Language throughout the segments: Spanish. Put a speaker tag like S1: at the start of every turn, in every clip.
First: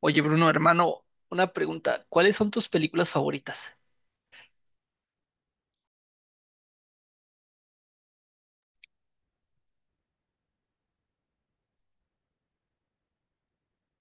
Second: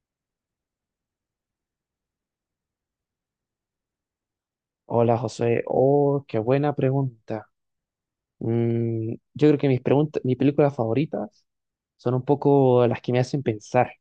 S1: Oye, Bruno, hermano, una pregunta. ¿Cuáles son tus películas favoritas?
S2: Hola José, oh, qué buena pregunta. Yo creo que mis películas favoritas son un poco las que me hacen pensar.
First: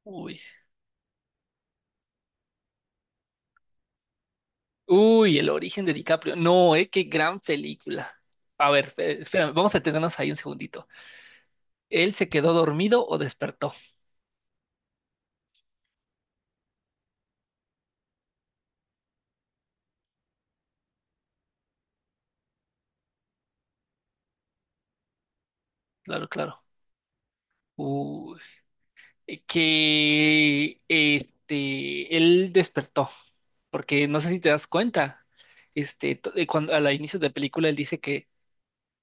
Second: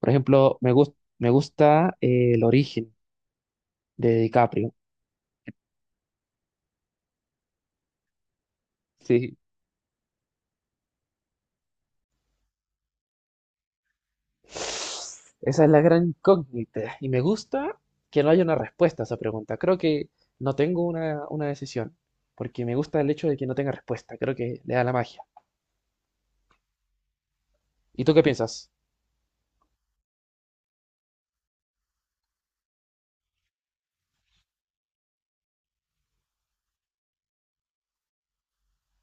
S2: Por
S1: Uy.
S2: ejemplo, me gusta El origen de DiCaprio.
S1: Uy, El origen de DiCaprio. No, qué gran película. A ver,
S2: Sí.
S1: espérame, vamos a detenernos ahí un segundito. ¿Él se quedó dormido o despertó?
S2: Esa es la gran incógnita. Y me gusta que no haya una respuesta a esa pregunta. Creo que no tengo una decisión, porque me gusta el hecho de que no tenga respuesta. Creo que le da la magia.
S1: Claro, claro.
S2: ¿Y tú qué
S1: Uy,
S2: piensas?
S1: él despertó, porque no sé si te das cuenta. Cuando al inicio de la película él dice que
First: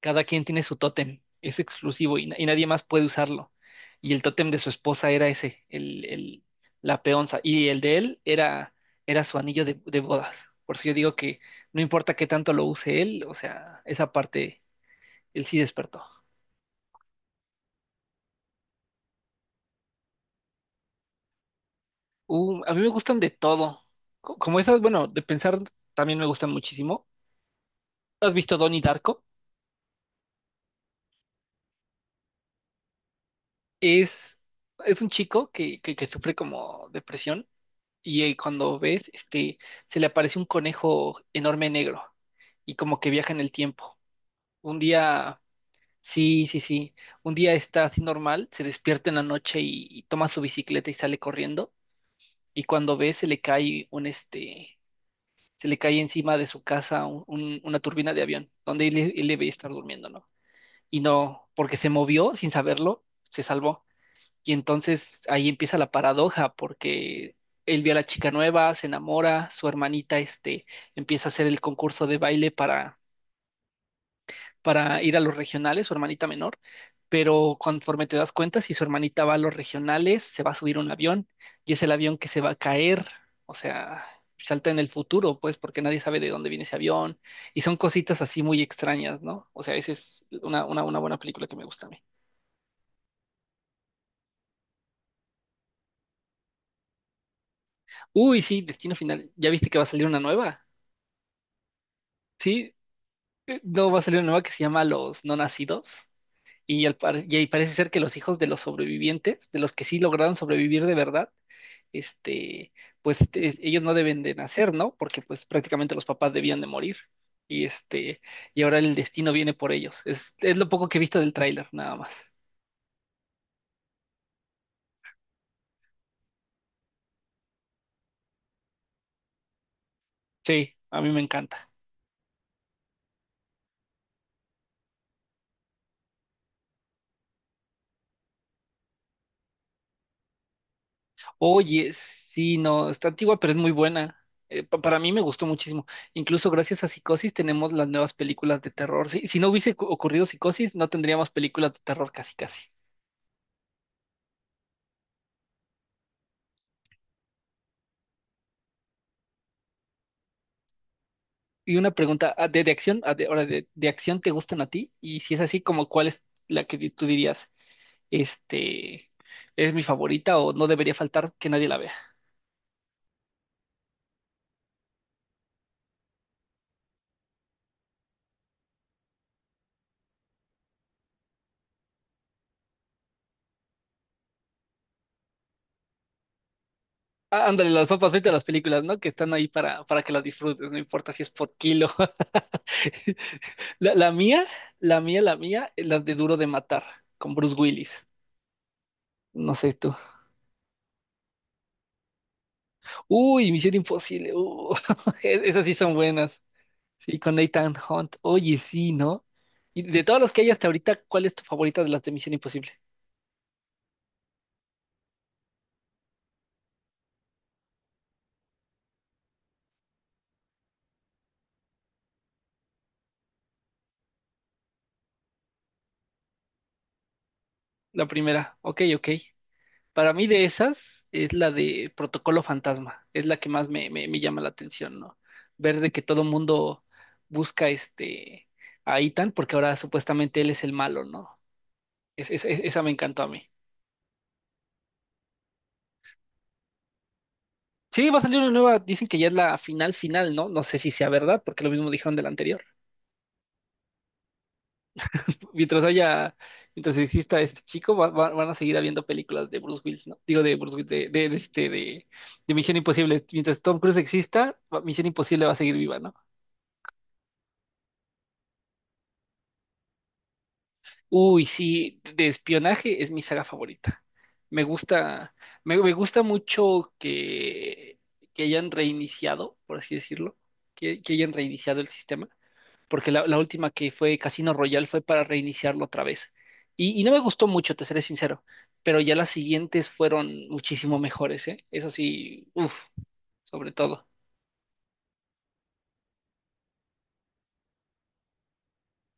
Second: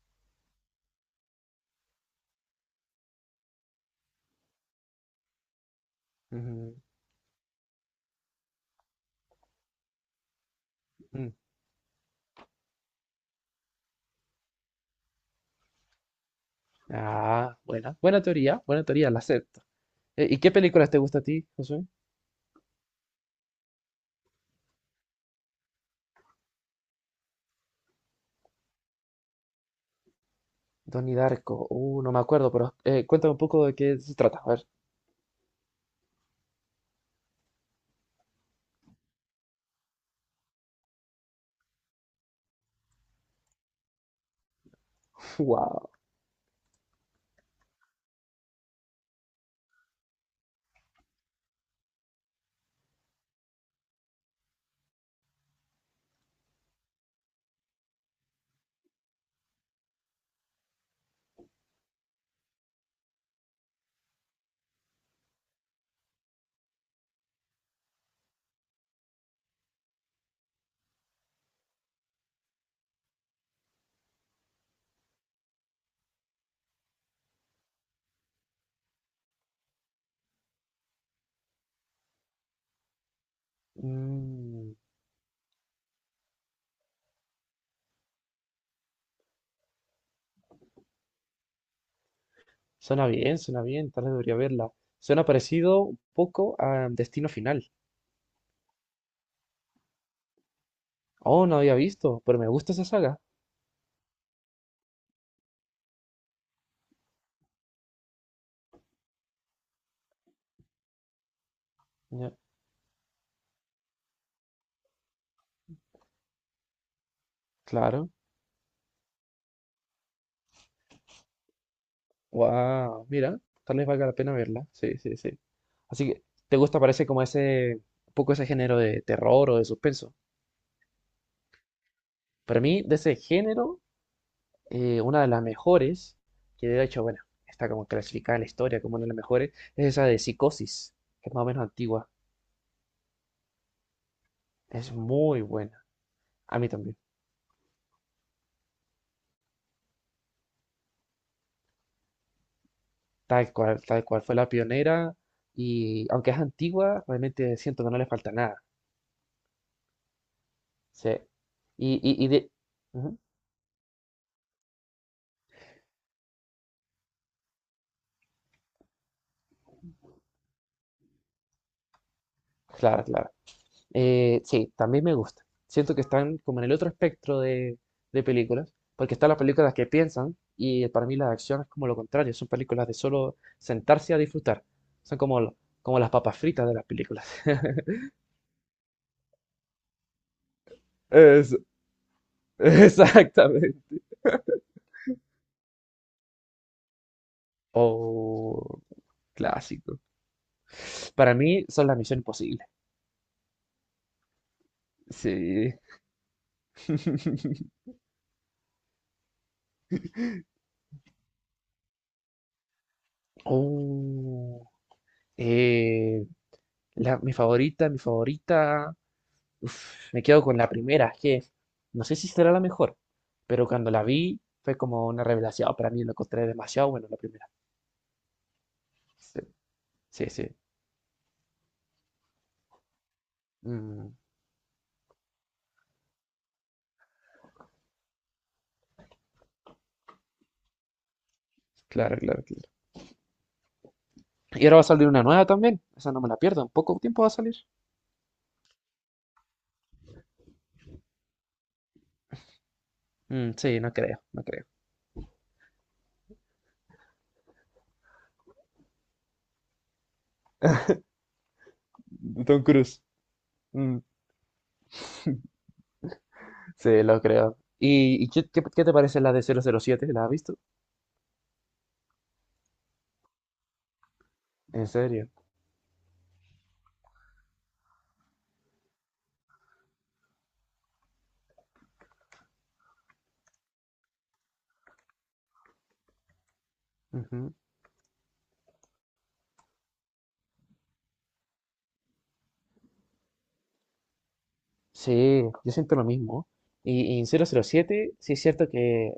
S1: cada quien tiene su tótem, es exclusivo y, y nadie más puede usarlo. Y el tótem de su esposa era ese, el
S2: Ujú.
S1: la peonza, y el de él era, era su anillo de bodas. Por eso yo digo
S2: Mm.
S1: que no importa qué tanto lo use él, o sea, esa parte, él sí despertó.
S2: Ah, buena, buena teoría, la sé. ¿Y qué películas te gusta a ti, Josué?
S1: A mí me gustan de todo. Como esas, bueno, de pensar también me gustan muchísimo. ¿Has visto Donnie Darko?
S2: Donnie Darko. No me acuerdo, pero cuéntame un poco de qué se
S1: Es,
S2: trata. A ver.
S1: es un chico que sufre como depresión y cuando ves, se le aparece un conejo enorme negro y como que viaja en el tiempo. Un día,
S2: Wow.
S1: sí, sí, sí, un día está así normal, se despierta en la noche y toma su bicicleta y sale corriendo y cuando ve se le cae un, se le cae encima de su casa una turbina de avión donde él debe estar durmiendo, ¿no? Y no, porque se movió sin saberlo, se salvó. Y entonces ahí empieza la paradoja, porque él ve a la chica nueva, se enamora, su hermanita empieza a hacer el concurso de baile para ir a los regionales, su hermanita menor, pero conforme te das cuenta, si su hermanita va a los regionales, se va a subir un avión y es el avión que se va a caer, o sea, salta
S2: Mm,
S1: en el futuro, pues, porque nadie sabe de dónde viene ese avión y son cositas así muy extrañas, ¿no? O sea, esa es una, una buena película que me gusta a mí.
S2: suena bien, suena bien. Tal vez debería verla. Suena parecido un poco a Destino Final.
S1: Uy, sí, Destino Final, ¿ya viste que va a salir una nueva?
S2: Oh, no había visto, pero me gusta
S1: Sí,
S2: esa saga.
S1: no va a salir una nueva que se llama Los No Nacidos. Y, y ahí parece ser que los hijos de los sobrevivientes, de los que sí lograron sobrevivir de verdad,
S2: Ya,
S1: este, pues ellos no deben de nacer, ¿no? Porque pues prácticamente los papás debían de morir. Y
S2: claro.
S1: este, y ahora el destino viene por ellos. Es lo poco que he visto del tráiler, nada más.
S2: Wow. Mira, tal vez valga la pena verla. Sí, sí, sí. Así que, ¿te gusta? Parece como ese, un poco ese género de terror o de suspenso.
S1: Sí, a mí me encanta.
S2: Para mí, de ese género una de las mejores, que de hecho, bueno, está como clasificada en la historia como una de las mejores, es esa de Psicosis, que es más o menos
S1: Oye,
S2: antigua.
S1: sí, no, está antigua, pero es muy buena.
S2: Es
S1: Para mí me
S2: muy
S1: gustó muchísimo.
S2: buena.
S1: Incluso
S2: A mí
S1: gracias a
S2: también.
S1: Psicosis tenemos las nuevas películas de terror. Si, si no hubiese ocurrido Psicosis, no tendríamos películas de terror casi casi.
S2: Tal cual fue la pionera. Y aunque es antigua, realmente siento que no le falta nada. Sí.
S1: Y una
S2: Y
S1: pregunta, ah,
S2: de...
S1: de acción? Ah,
S2: Ujú.
S1: ahora, de, ¿de acción te gustan a ti? Y si es así, ¿como cuál es la que tú dirías, este, es mi favorita o no debería faltar que nadie la vea?
S2: Claro, claro. Sí, también me gusta. Siento que están como en el otro espectro de películas, porque están las películas que piensan y para mí las de acción es como lo contrario, son películas de solo sentarse a disfrutar. Son como las papas fritas de las películas.
S1: Ah, ándale, las papas, vete a las películas, ¿no? Que están ahí para que las disfrutes, no importa si es por
S2: Es-
S1: kilo.
S2: exactamente.
S1: La mía, la mía, la mía, la de Duro de Matar, con Bruce Willis.
S2: O
S1: No sé
S2: clásico.
S1: tú.
S2: Para mí son las Misión Imposible.
S1: Uy, Misión Imposible. Esas sí
S2: Sí.
S1: son buenas. Sí, con Nathan Hunt. Oye, sí, ¿no? Y de todas las que hay hasta ahorita, ¿cuál es tu favorita de las de Misión Imposible?
S2: Oh. eh, la, mi favorita, mi favorita. Uf, me quedo con la primera, es que no sé si será la mejor, pero cuando la vi fue como una revelación oh, para mí, lo encontré demasiado bueno la primera.
S1: La primera. Ok, ok.
S2: Sí.
S1: Para mí
S2: Sí,
S1: de
S2: sí.
S1: esas es la de Protocolo Fantasma. Es la que más
S2: Mm.
S1: me llama la atención, ¿no? Ver de que todo el mundo busca a Ethan porque ahora supuestamente él es el malo, ¿no?
S2: Claro, claro, claro.
S1: Esa me encantó a mí.
S2: Y ahora va a salir una nueva también, esa no me la pierdo, en poco tiempo va a salir.
S1: Sí, va a salir una nueva, dicen que ya es la final final, ¿no? No sé si sea verdad, porque lo mismo dijeron del anterior.
S2: Mm, sí, no creo, no creo.
S1: Mientras haya, mientras exista este chico, van a seguir habiendo películas de Bruce Willis, ¿no? Digo, de Bruce Willis, de
S2: Tom
S1: Misión
S2: Cruise.
S1: Imposible. Mientras Tom Cruise
S2: Mm.
S1: exista, Misión Imposible va a seguir viva, ¿no?
S2: Sí, lo creo. ¿Y qué te parece la de 007? ¿La has visto?
S1: Uy, sí, de espionaje es mi saga favorita. Me
S2: ¿En serio?
S1: gusta, me gusta mucho que hayan reiniciado, por así decirlo, que hayan reiniciado el sistema porque la última que fue Casino Royale fue para reiniciarlo otra vez. Y no me gustó mucho, te seré sincero, pero ya las siguientes fueron muchísimo mejores, ¿eh? Eso sí, uff, sobre todo.
S2: Sí, yo siento lo mismo. Y en 007 sí es cierto que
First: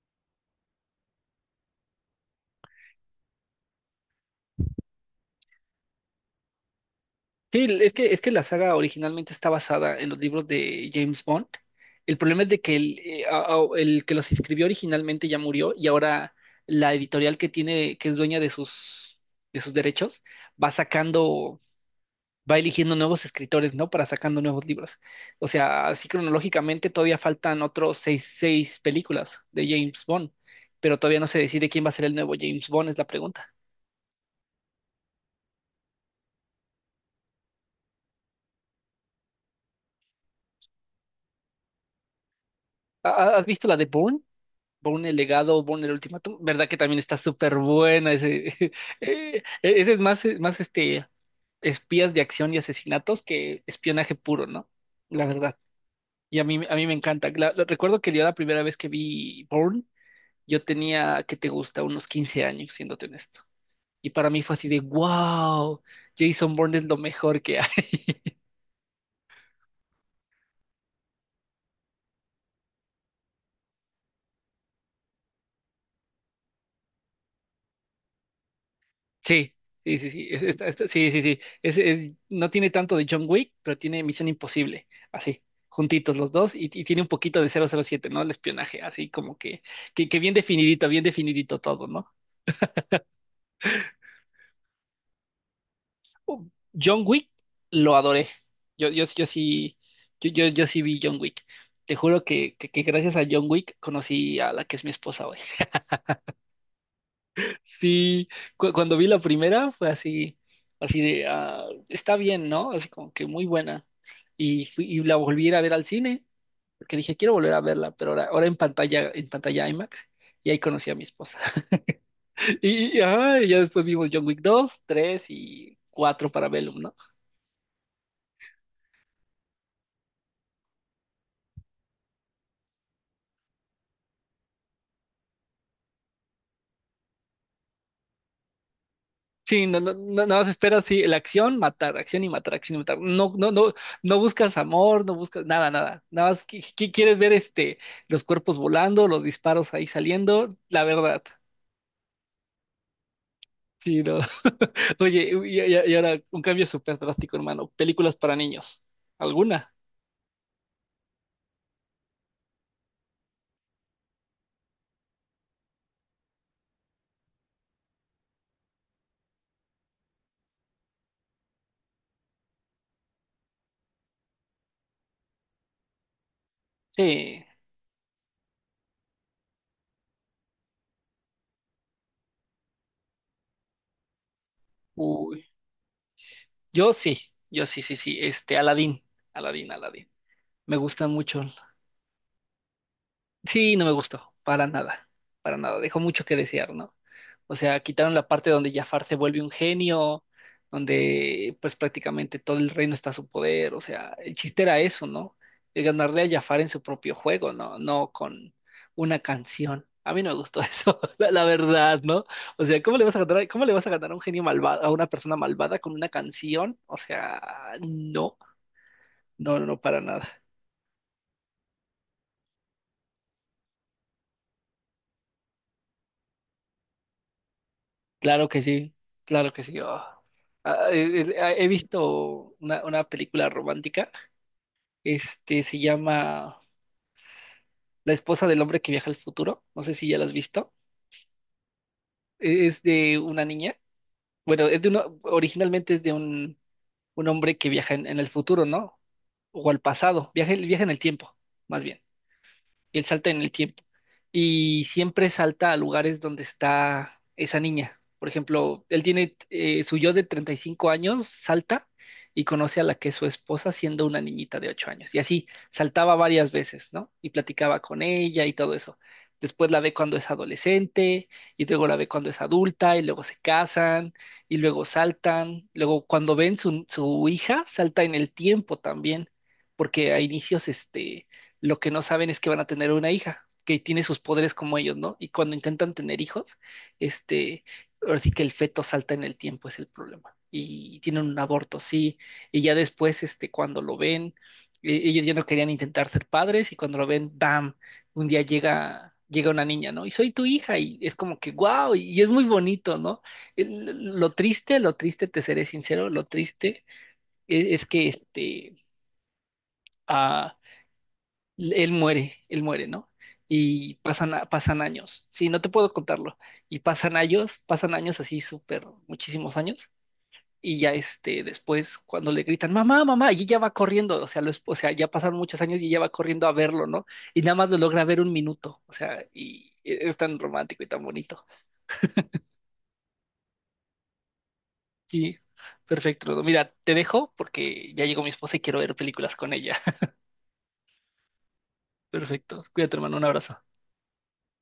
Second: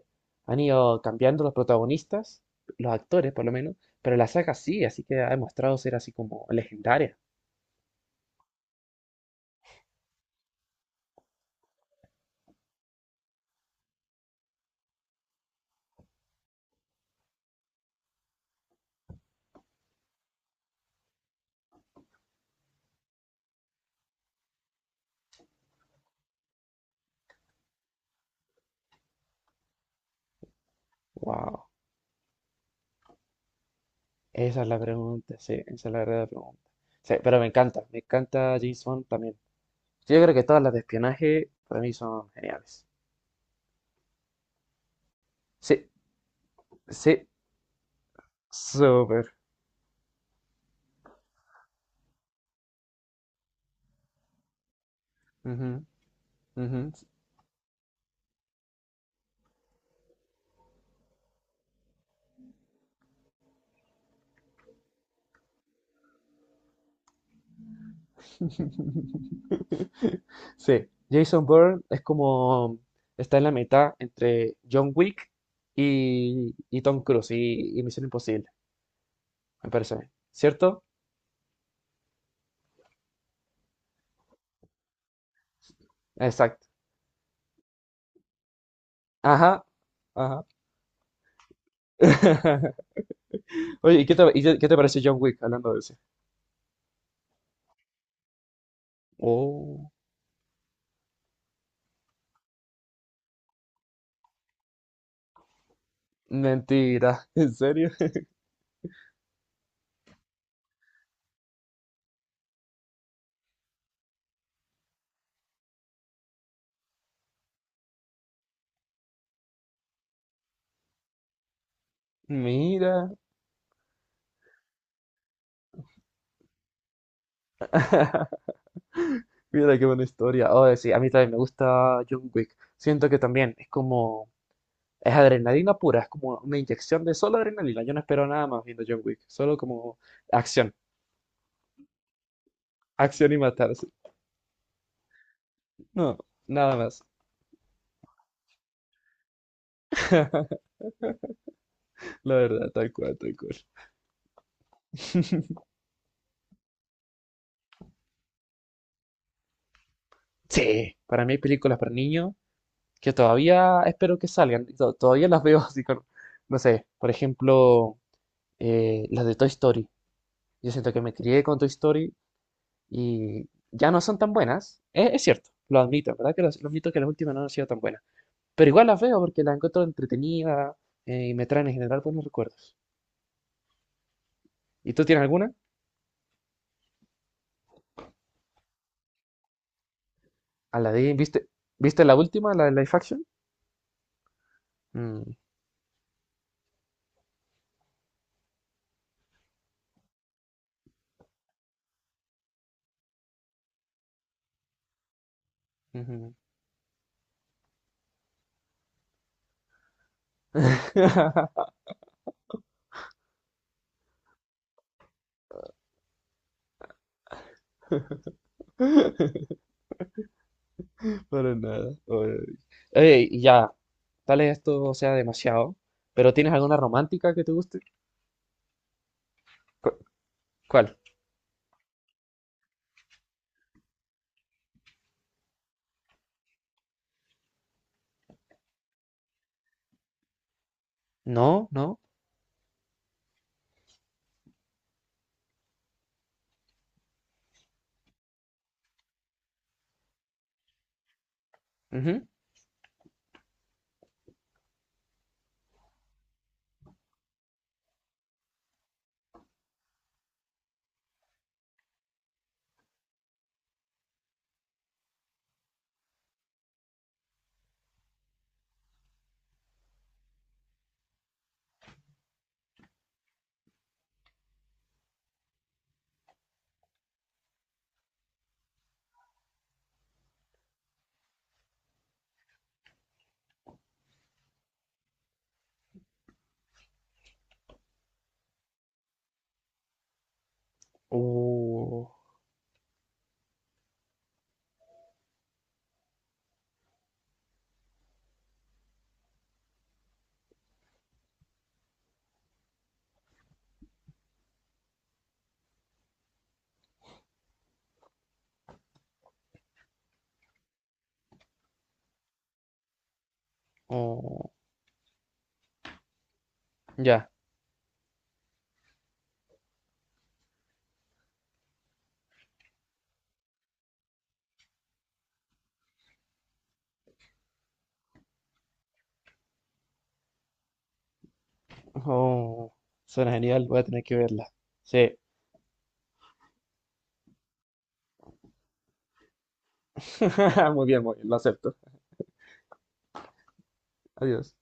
S2: han ido cambiando los protagonistas, los actores por lo menos, pero la saga sí, así que ha demostrado ser así como legendaria.
S1: Sí, es que la saga originalmente está basada en los libros de James Bond. El problema es de que el, el que los escribió originalmente ya murió y ahora la editorial que tiene, que es dueña de sus derechos, va sacando va eligiendo nuevos escritores, ¿no? Para sacando nuevos libros. O sea, así cronológicamente todavía faltan otros seis, seis películas de James Bond, pero todavía no se decide
S2: Wow,
S1: quién va a ser el nuevo James Bond, es la pregunta.
S2: esa es la pregunta, sí, esa es la verdadera pregunta. Sí, pero me encanta James Bond también. Sí, yo creo que todas las de espionaje para mí son geniales.
S1: ¿Has visto la de Bourne? Bourne el legado, Bourne
S2: Sí,
S1: el ultimátum, ¿verdad que también está
S2: sí,
S1: súper buena? Ese,
S2: súper.
S1: ese es más, espías de acción y asesinatos que espionaje puro, ¿no? La verdad.
S2: Ujú,
S1: Y a
S2: ujú.
S1: mí me encanta. Recuerdo que yo la primera vez que vi Bourne, yo tenía, ¿qué te gusta? Unos 15 años, siéndote honesto. Y para mí fue así de, wow, Jason Bourne es lo mejor que hay.
S2: Sí, Jason Bourne es como está en la mitad entre John Wick y Tom Cruise y Misión Imposible,
S1: Sí,
S2: me parece a
S1: sí,
S2: mí.
S1: sí, sí,
S2: ¿Cierto?
S1: sí, sí, sí. Es, no tiene tanto de John Wick, pero tiene Misión Imposible, así, juntitos los dos,
S2: Exacto.
S1: y tiene un poquito de 007, ¿no? El espionaje, así como que,
S2: Ajá,
S1: que
S2: ajá.
S1: bien definidito todo, ¿no?
S2: Oye, qué te parece John Wick hablando de eso?
S1: Uh, John Wick lo adoré. Yo sí,
S2: Oh,
S1: yo sí vi John Wick. Te juro que, que gracias a John Wick conocí a la que es mi esposa hoy.
S2: mentira, ¿en serio?
S1: Sí, cuando vi la primera fue así, así de, ah, está bien, ¿no? Así como que muy buena. Y, y la volví a ir a ver al cine, porque dije, quiero volver a verla, pero ahora, ahora en pantalla IMAX, y ahí conocí a mi esposa. Y, y,
S2: Mira,
S1: ajá, y ya después vimos John Wick 2, 3 y 4 para Vellum, ¿no?
S2: mira qué buena historia. Oh, sí, a mí también me gusta John Wick. Siento que también es como. Es adrenalina pura, es como una inyección de solo adrenalina. Yo no espero nada más viendo John Wick, solo
S1: Sí, no, no,
S2: como
S1: no, nada más
S2: acción,
S1: esperas, sí, la acción, matar, acción y matar, acción y matar. No,
S2: acción y
S1: no, no,
S2: matarse.
S1: no buscas amor, no buscas nada, nada.
S2: No,
S1: Nada más
S2: nada más.
S1: quieres ver los cuerpos volando, los disparos ahí saliendo, la verdad.
S2: La verdad, tal cual, tal cual.
S1: Sí, no. Oye, y, y ahora un cambio súper drástico, hermano. Películas para niños. ¿Alguna?
S2: Sí, para mí hay películas para niños que todavía espero que salgan. Todavía las veo así con, no sé, por ejemplo, las de Toy Story. Yo siento que me crié con Toy Story y ya no son tan buenas. Es cierto, lo admito, ¿verdad? Lo admito que las últimas no
S1: Sí.
S2: han sido tan buenas. Pero igual las veo porque las encuentro entretenida y me traen en general buenos recuerdos. ¿Y tú tienes
S1: Uy,
S2: alguna?
S1: yo sí, yo sí, sí, sí. Este, Aladdin, Aladdin, Aladdin. Me gustan
S2: Aladdin,
S1: mucho.
S2: viste la última, la de Life Action?
S1: Sí, no me gustó,
S2: Mm,
S1: para nada, dejó mucho que desear, ¿no? O sea, quitaron la parte donde Jafar se vuelve un genio, donde pues prácticamente todo el reino está a su poder, o sea, el chiste era eso, ¿no? El ganarle a
S2: ujú.
S1: Jafar en su propio juego, ¿no? No con una canción. A mí no me gustó eso, la verdad, ¿no? O sea, ¿cómo le vas a ganar, cómo le vas a ganar a un genio malvado, a una persona malvada con una canción? O sea, no, no, no, no, para nada.
S2: Oye, y ya, tal vez esto sea demasiado, pero ¿tienes alguna romántica que te guste?
S1: Claro que sí, claro que sí.
S2: ¿Cu-
S1: Oh.
S2: ¿Cuál?
S1: He visto una película romántica, este se llama La esposa del hombre que viaja al futuro, no sé si ya la has visto,
S2: No, no.
S1: Es de una niña, bueno, es de uno, originalmente es de un hombre que viaja en el futuro, ¿no? O al pasado, viaja, viaja en el tiempo, más bien.
S2: Ujú.
S1: Y él salta en el tiempo. Y siempre salta a lugares donde está esa niña. Por ejemplo, él tiene su yo de 35 años, salta y conoce a la que es su esposa siendo una niñita de 8 años. Y así saltaba varias veces, ¿no? Y platicaba con ella y todo eso. Después la ve cuando es adolescente y luego la ve cuando es adulta y luego se casan y luego saltan. Luego cuando ven su, su hija, salta en el tiempo también, porque a inicios, lo que no saben es que van a tener una hija que tiene sus poderes como ellos, ¿no? Y cuando intentan tener hijos, este, ahora sí que el feto salta en el tiempo, es el problema. Y tienen un aborto,
S2: Uh,
S1: sí. Y ya después, cuando lo ven, ellos ya no querían intentar ser padres y cuando lo ven, ¡bam! Un día llega, llega una niña, ¿no? Y soy tu hija y es como que, wow, y es muy bonito, ¿no? Lo triste, te seré sincero, lo triste es que, ah, él muere, ¿no? Y pasan,
S2: oh,
S1: pasan años. Sí, no te puedo contarlo. Y
S2: ya.
S1: pasan años así súper, muchísimos años. Y ya después, cuando le gritan, mamá, mamá, y ella va corriendo, o sea, o sea, ya pasaron muchos años y ella va corriendo a verlo, ¿no? Y nada más lo logra ver un minuto, o sea, es tan romántico y tan bonito.
S2: Oh, suena genial, voy a tener que verla. Sí.
S1: Sí, perfecto. Rodo. Mira, te dejo porque ya llegó mi esposa y quiero ver películas con ella.
S2: Muy bien, lo acepto.
S1: Perfecto. Cuídate, hermano, un abrazo.
S2: Adiós.